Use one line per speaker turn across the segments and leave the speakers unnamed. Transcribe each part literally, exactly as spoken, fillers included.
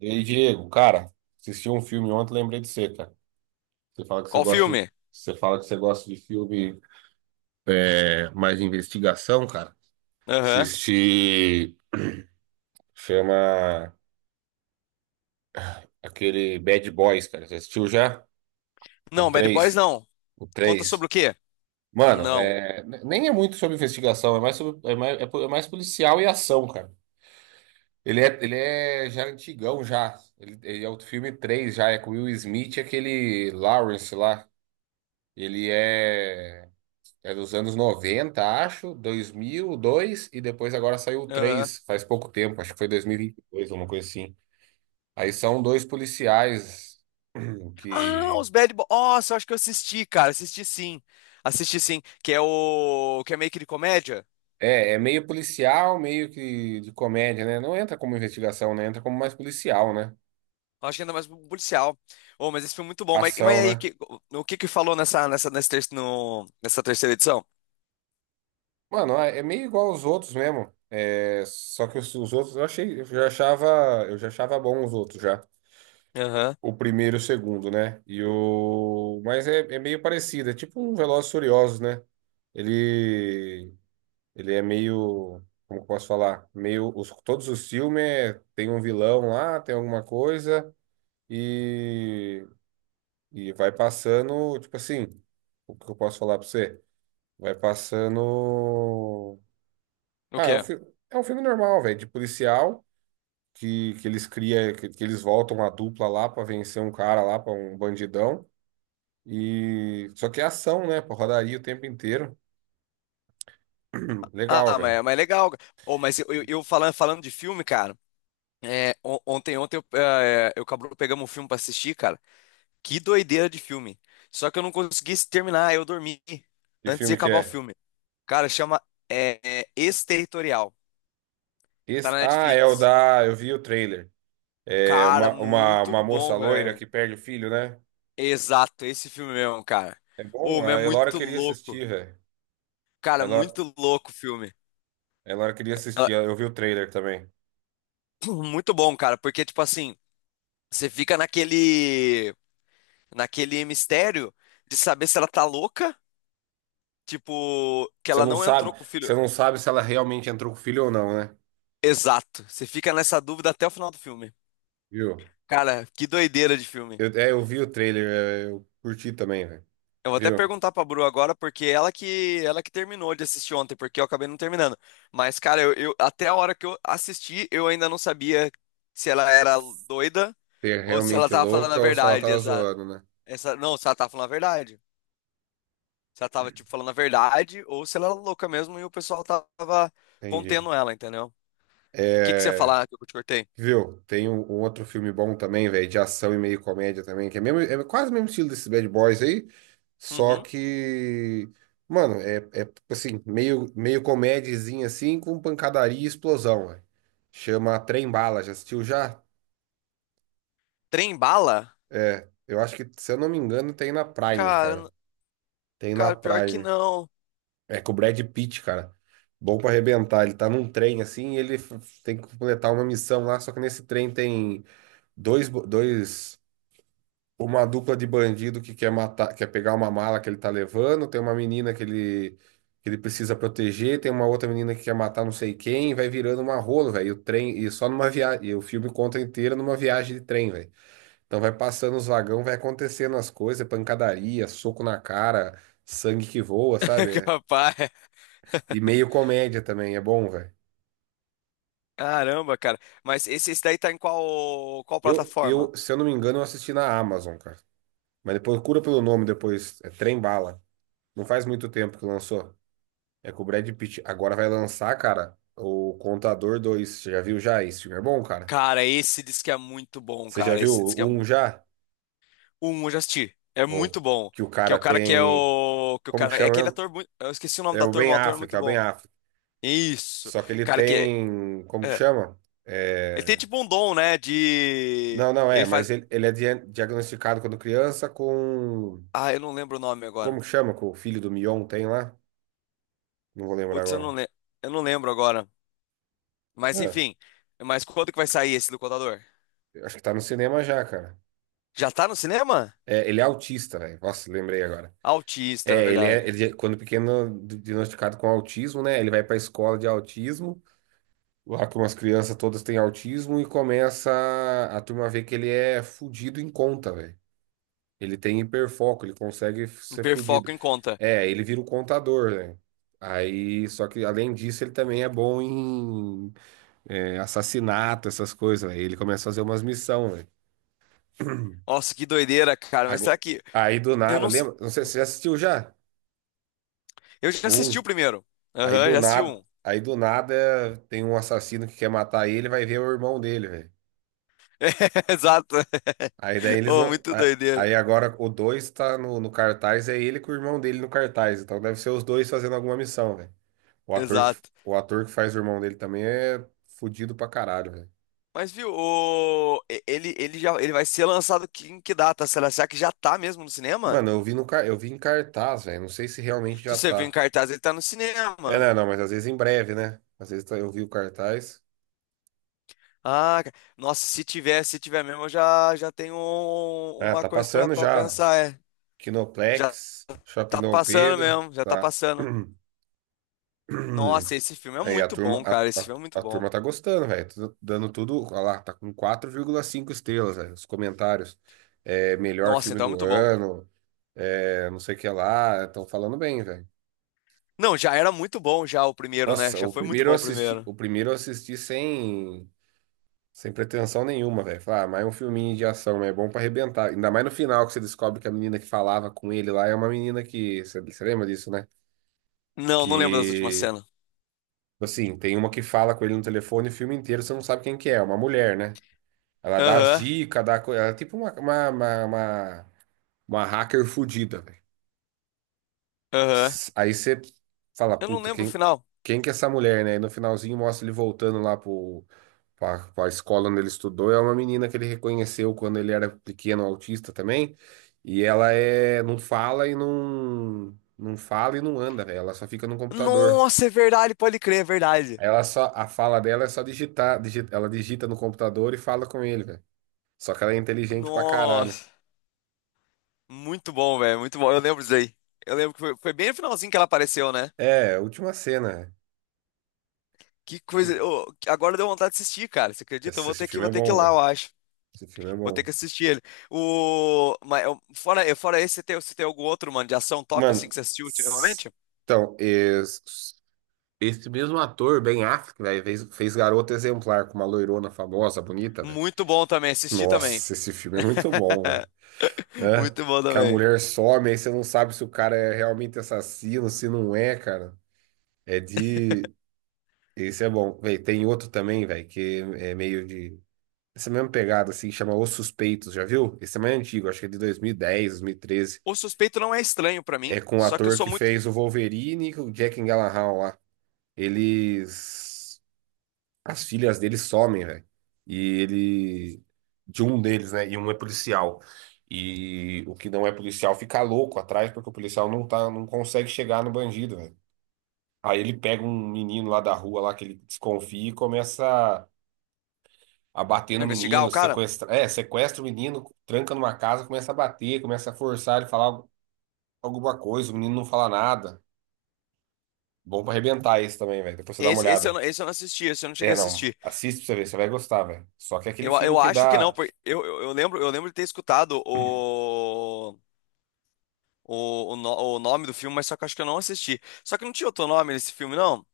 E aí, Diego, cara, assisti um filme ontem, lembrei de você, cara. Você fala que você
Qual
gosta de,
filme?
Você fala que você gosta de filme é, mais de investigação, cara.
Aham.
Assisti, chama aquele Bad Boys, cara. Você assistiu já? O
Não, Bad Boys
três,
não.
O
Conta sobre
três.
o quê?
Mano,
Não.
é, nem é muito sobre investigação, é mais, sobre, é mais, é po- é mais policial e ação, cara. Ele é, ele é já antigão, já. Ele, ele é o filme três já. É com o Will Smith e aquele Lawrence lá. Ele é. É dos anos noventa, acho, dois mil e dois e dois, e depois agora saiu o
Aham.
três, faz pouco tempo, acho que foi dois mil e e vinte e dois alguma coisa assim. Aí são dois policiais
Ah,
que
os Bad Boys. Nossa, eu acho que eu assisti, cara. Assisti, sim. Assisti, sim. Que é o... Que é meio que de comédia.
é, é meio policial, meio que de comédia, né? Não entra como investigação, né? Entra como mais policial, né?
Eu Acho que ainda mais policial. Oh, mas esse filme é muito bom. Mas, mas e
Ação,
aí,
né?
que- o que que falou nessa, nessa, nesse ter- no- nessa terceira edição?
Mano, é é meio igual aos outros mesmo. É, só que os, os outros eu achei, eu já achava, eu já achava bom os outros já.
Aham.
O primeiro e o segundo, né? E o... Mas é, é meio parecido, é tipo um Velozes e Furiosos, né? Ele, ele é meio, como que eu posso falar? Meio, os, todos os filmes é- tem um vilão lá, tem alguma coisa, e, e vai passando, tipo assim, o que eu posso falar pra você? Vai passando...
O
Ah, é um,
quê?
fi- é um filme normal, velho, de policial, que, que eles cria, que, que eles voltam a dupla lá pra vencer um cara lá, pra um bandidão. E só que é ação, né? Pô, rodaria o tempo inteiro. Legal,
Ah,
velho.
mas, mas é legal. Oh, mas eu, eu, eu falando, falando de filme, cara. é, on- ontem, ontem eu, eh, eu e o Cabrudo pegamos um filme pra assistir, cara. Que doideira de filme. Só que eu não consegui terminar, eu dormi
Que
antes de
filme que
acabar o
é?
filme. Cara, chama é, é, Exterritorial. Tá
Esse...
na
Ah, é o
Netflix.
da. Eu vi o trailer. É
Cara,
uma, uma,
muito
uma moça
bom,
loira
velho.
que perde o filho, né?
Exato, esse filme mesmo, cara.
É bom?
Ô, mas é
A Elora
muito
queria
louco.
assistir, velho. A
Cara,
Elora...
muito louco o filme.
a Elora queria
Ah,
assistir. Eu vi o trailer também.
muito bom, cara, porque, tipo assim, você fica naquele, naquele mistério de saber se ela tá louca, tipo, que
Você
ela
não
não entrou
sabe,
com o
você
filho.
não sabe se ela realmente entrou com o filho ou não, né?
Exato. Você fica nessa dúvida até o final do filme.
Viu?
Cara, que doideira de filme.
Eu, é, eu vi o trailer, é, eu curti também, velho.
Eu vou até
Viu?
perguntar pra Bru agora, porque ela que ela que terminou de assistir ontem, porque eu acabei não terminando. Mas, cara, eu, eu- até a hora que eu assisti, eu ainda não sabia se ela era doida
Se é
ou se ela
realmente
tava falando a
louca ou se ela
verdade.
tava
Essa,
zoando, né?
essa, não, se ela tava falando a verdade. Se ela tava, tipo, falando a verdade ou se ela era louca mesmo e o pessoal tava
Entendi.
contendo ela, entendeu? O que que você ia
É.
falar que eu te cortei?
Viu? Tem um, um outro filme bom também, velho, de ação e meio comédia também, que é, mesmo, é quase o mesmo estilo desses Bad Boys aí, só
Uhum.
que, mano, é, é assim, meio, meio comédiazinha assim, com pancadaria e explosão, velho. Chama Trem Bala, já assistiu já?
Trem bala?
É, eu acho que, se eu não me engano, tem na Prime,
Cara, n-
cara. Tem na
cara, pior que
Prime.
não.
É com o Brad Pitt, cara. Bom pra arrebentar. Ele tá num trem assim e ele f- tem que completar uma missão lá, só que nesse trem tem dois, bo- dois uma dupla de bandido que quer matar, quer pegar uma mala que ele tá levando, tem uma menina que ele, que ele precisa proteger, tem uma outra menina que quer matar não sei quem, vai virando uma rola, velho. E o trem, e só numa viagem, e o filme conta inteiro numa viagem de trem, velho. Então vai passando os vagão, vai acontecendo as coisas, é pancadaria, soco na cara, sangue que voa, sabe?
Capaz.
E meio comédia também, é bom, velho.
Caramba, cara. Mas esse, esse daí tá em qual, qual
Eu,
plataforma?
eu, se eu não me engano, eu assisti na Amazon, cara. Mas depois procura pelo nome depois, é Trem Bala. Não faz muito tempo que lançou. É com o Brad Pitt. Agora vai lançar, cara, o Contador dois. Você já viu já? Esse filme é bom, cara.
Cara, esse diz que é muito bom,
Você já
cara.
viu
Esse diz que
o
é
um
muito.
já?
O Um, eu já assisti. É
Ô,
muito bom.
que o
Que é
cara
o cara que é
tem.
o. Que o
Como que
cara. É
chama
aquele
mesmo?
ator. Muito. Eu esqueci o nome
É
do
o
ator,
Ben
mas o ator é
Affleck,
muito
é o Ben
bom.
Affleck.
Isso.
Só que ele
Cara, que.
tem. Como que
É.
chama?
Ele tem
É...
tipo um dom, né? De.
Não, não é,
Ele faz.
mas ele, ele é dia- diagnosticado quando criança com.
Ah, eu não lembro o nome agora.
Como que chama? Com o filho do Mion tem lá? Não vou lembrar
Putz, eu não,
agora.
le... eu não lembro agora. Mas
É,
enfim. Mas quando que vai sair esse do Contador?
acho que tá no cinema já, cara.
Já tá no cinema?
É, ele é autista, velho. Nossa, lembrei agora.
Autista, é
É, ele é,
verdade.
ele, é- quando pequeno, di- diagnosticado com autismo, né? Ele vai para a escola de autismo, lá que umas crianças todas têm autismo, e começa a, a turma ver que ele é fudido em conta, velho. Ele tem hiperfoco, ele consegue f-
Um
ser fudido.
hiperfoco em conta.
É, ele vira o contador, né? Aí, só que além disso, ele também é bom em é, assassinato, essas coisas, velho. Ele começa a fazer umas missões, velho.
Nossa, que doideira, cara. Mas será
Ago-
que.
Aí do
Eu
nada,
não. s-
lembra? Não sei, você já assistiu já?
Eu já assisti o
Um.
primeiro.
Aí
Aham,
do
já assisti
nada,
um.
aí do nada tem um assassino que quer matar ele, vai ver o irmão dele, velho.
Exato.
Aí daí eles
Oh,
não.
muito
a-
doideira.
Aí agora o dois tá no, no cartaz, é ele com o irmão dele no cartaz. Então deve ser os dois fazendo alguma missão, velho. O ator que,
Exato.
o ator que faz o irmão dele também é fudido pra caralho, velho.
Mas viu, o... e- ele, ele já ele vai ser lançado que- em que data? Será, será que já tá mesmo no cinema?
Mano, eu vi no, car- eu vi em cartaz, velho. Não sei se realmente
Se
já
você viu em
tá.
cartaz, ele tá no
É,
cinema.
não, não, mas às vezes em breve, né? Às vezes tá- eu vi o cartaz.
Ah, ca- nossa, se tiver, se tiver mesmo, eu já, já tenho um-
Ah,
uma
tá
coisa pra,
passando
pra
já.
pensar. É. Já
Kinoplex, Shopping
tá
Dom
passando
Pedro,
mesmo, já tá
tá.
passando. Nossa, esse filme é
Aí a
muito
turma,
bom, cara.
a,
Esse
a,
filme é muito
a
bom.
turma tá gostando, velho. Tá dando tudo, olha lá, tá com quatro vírgula cinco estrelas, velho. Os comentários. É, melhor
Nossa,
filme
então é
do
muito bom.
ano, é, não sei o que lá. Estão falando bem, velho.
Não, já era muito bom já o primeiro, né?
Nossa,
Já
o
foi muito
primeiro eu
bom o
assisti,
primeiro.
o primeiro eu assisti sem, sem pretensão nenhuma, velho. Falar, ah, mas é um filminho de ação, mas é bom pra arrebentar. Ainda mais no final que você descobre que a menina que falava com ele lá é uma menina que. Você, você lembra disso, né?
Não, não lembro das últimas
Que.
cenas.
Tipo assim, tem uma que fala com ele no telefone o filme inteiro, você não sabe quem que é, é uma mulher, né? Ela dá as
Aham,
dicas, dá coisa. Ela é tipo uma, uma, uma, uma, uma hacker fudida velho.
aham.
S- Aí você fala,
Eu não
puta,
lembro o
quem,
final.
quem que é essa mulher, né? E no finalzinho mostra ele voltando lá pro, pra, pra escola onde ele estudou. É uma menina que ele reconheceu quando ele era pequeno, autista também. E ela é, não fala e não, não fala e não anda, velho. Ela só fica no computador.
Nossa, é verdade, pode crer, é verdade.
Aí Ela só, a fala dela é só digitar, digi- ela digita no computador e fala com ele, velho. Só que ela é inteligente pra caralho.
Nossa, muito bom, velho, muito bom. Eu lembro disso aí. Eu lembro que foi, foi bem no finalzinho que ela apareceu, né?
É, a última cena.
Que coisa. Ô, agora deu vontade de assistir, cara. Você acredita? Eu
Esse,
vou
esse
ter que,
filme
vou
é
ter que ir
bom,
lá, eu
velho.
acho.
Esse filme é
Vou ter
bom.
que assistir ele. O, mas, eu- fora, eu- fora esse, você tem, você tem algum outro, mano, de ação top assim que
Mano,
você assistiu
s-
ultimamente?
então, es- esse, mesmo ator, Ben Affleck, velho, fez, fez Garota Exemplar com uma loirona famosa, bonita, velho.
Muito bom também, assisti também.
Nossa, esse filme é muito bom, velho. Né?
Muito bom
Que a
também.
mulher some, aí você não sabe se o cara é realmente assassino, se não é, cara. É de. Esse é bom. Véi, tem outro também, velho, que é meio de. Essa mesma pegada, assim, chama Os Suspeitos, já viu? Esse é mais antigo, acho que é de dois mil e dez, dois mil e treze.
O suspeito não é estranho pra mim,
É com o
só que eu
ator
sou
que
muito.
fez o Wolverine e o Jack Gyllenhaal lá. Eles. As filhas deles somem, velho. E ele. De um deles, né? E um é policial. E o que não é policial fica louco atrás, porque o policial não tá, não consegue chegar no bandido, velho. Aí ele pega um menino lá da rua, lá que ele desconfia e começa a bater
Vai
no
investigar o
menino,
cara?
sequestra, é, sequestra o menino, tranca numa casa, começa a bater, começa a forçar ele a falar alguma coisa, o menino não fala nada. Bom pra arrebentar esse também, velho. Depois você dá uma
Esse, esse, eu
olhada.
não, esse eu não assisti, esse eu não cheguei
É,
a
não.
assistir.
Assiste pra você ver, você vai gostar, velho. Só que é aquele
Eu,
filme
eu
que
acho que não,
dá.
porque eu, eu, eu lembro, eu lembro de ter escutado o, o, o, no- o nome do filme, mas só que eu acho que eu não assisti. Só que não tinha outro nome nesse filme, não?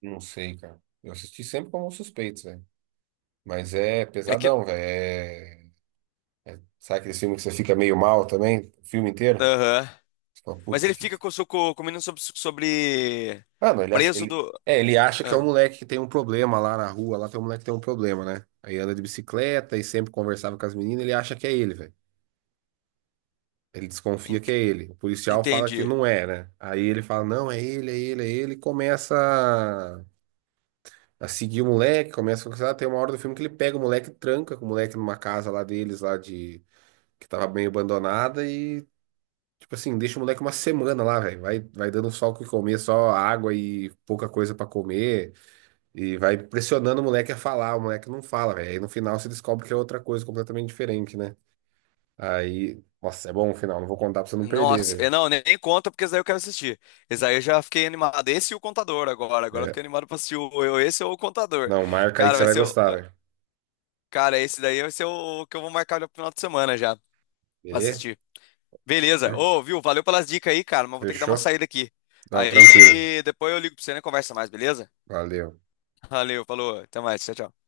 Não sei, cara. Eu assisti sempre como Suspeitos, velho. Mas é
É que.
pesadão, velho. É... Sabe aquele filme que você fica meio mal também? O filme inteiro?
Aham.
Você fala,
Mas
puta,
ele
que...
fica com, com, com o menino sobre, sobre.
Mano, ele, acha-
Preso
ele...
do.
É, ele acha que é um
Ah,
moleque que tem um problema lá na rua. Lá tem um moleque que tem um problema, né? Aí anda de bicicleta e sempre conversava com as meninas. Ele acha que é ele, velho. Ele desconfia que
ent-
é ele. O policial fala que
entendi.
não é, né? Aí ele fala, não, é ele, é ele, é ele. E começa a a seguir o moleque, começa a conversar. Tem uma hora do filme que ele pega o moleque, e tranca com o moleque numa casa lá deles, lá de... Que tava meio abandonada e, tipo assim, deixa o moleque uma semana lá, velho. Vai, vai dando só o que comer, só água e pouca coisa pra comer. E vai pressionando o moleque a falar. O moleque não fala, velho. Aí no final se descobre que é outra coisa completamente diferente, né? Aí... Nossa, é bom o final. Não vou contar pra você não perder,
Nossa,
velho.
eu não, nem nem conta, porque esse daí eu quero assistir. Esse daí eu já fiquei animado. Esse e o Contador agora. Agora eu fiquei
É,
animado pra assistir o, eu- esse ou o Contador.
não, marca aí que
Cara,
você
vai
vai
ser o.
gostar, velho.
Cara, esse daí vai ser o que eu vou marcar no final de semana já pra
Beleza?
assistir. Beleza. Ô, viu? Valeu pelas dicas aí, cara, mas vou ter que dar uma
Fechou?
saída aqui.
Não, tranquilo.
Aí depois eu ligo pra você e né, conversa mais, beleza?
Valeu.
Valeu, falou. Até mais. Tchau, tchau.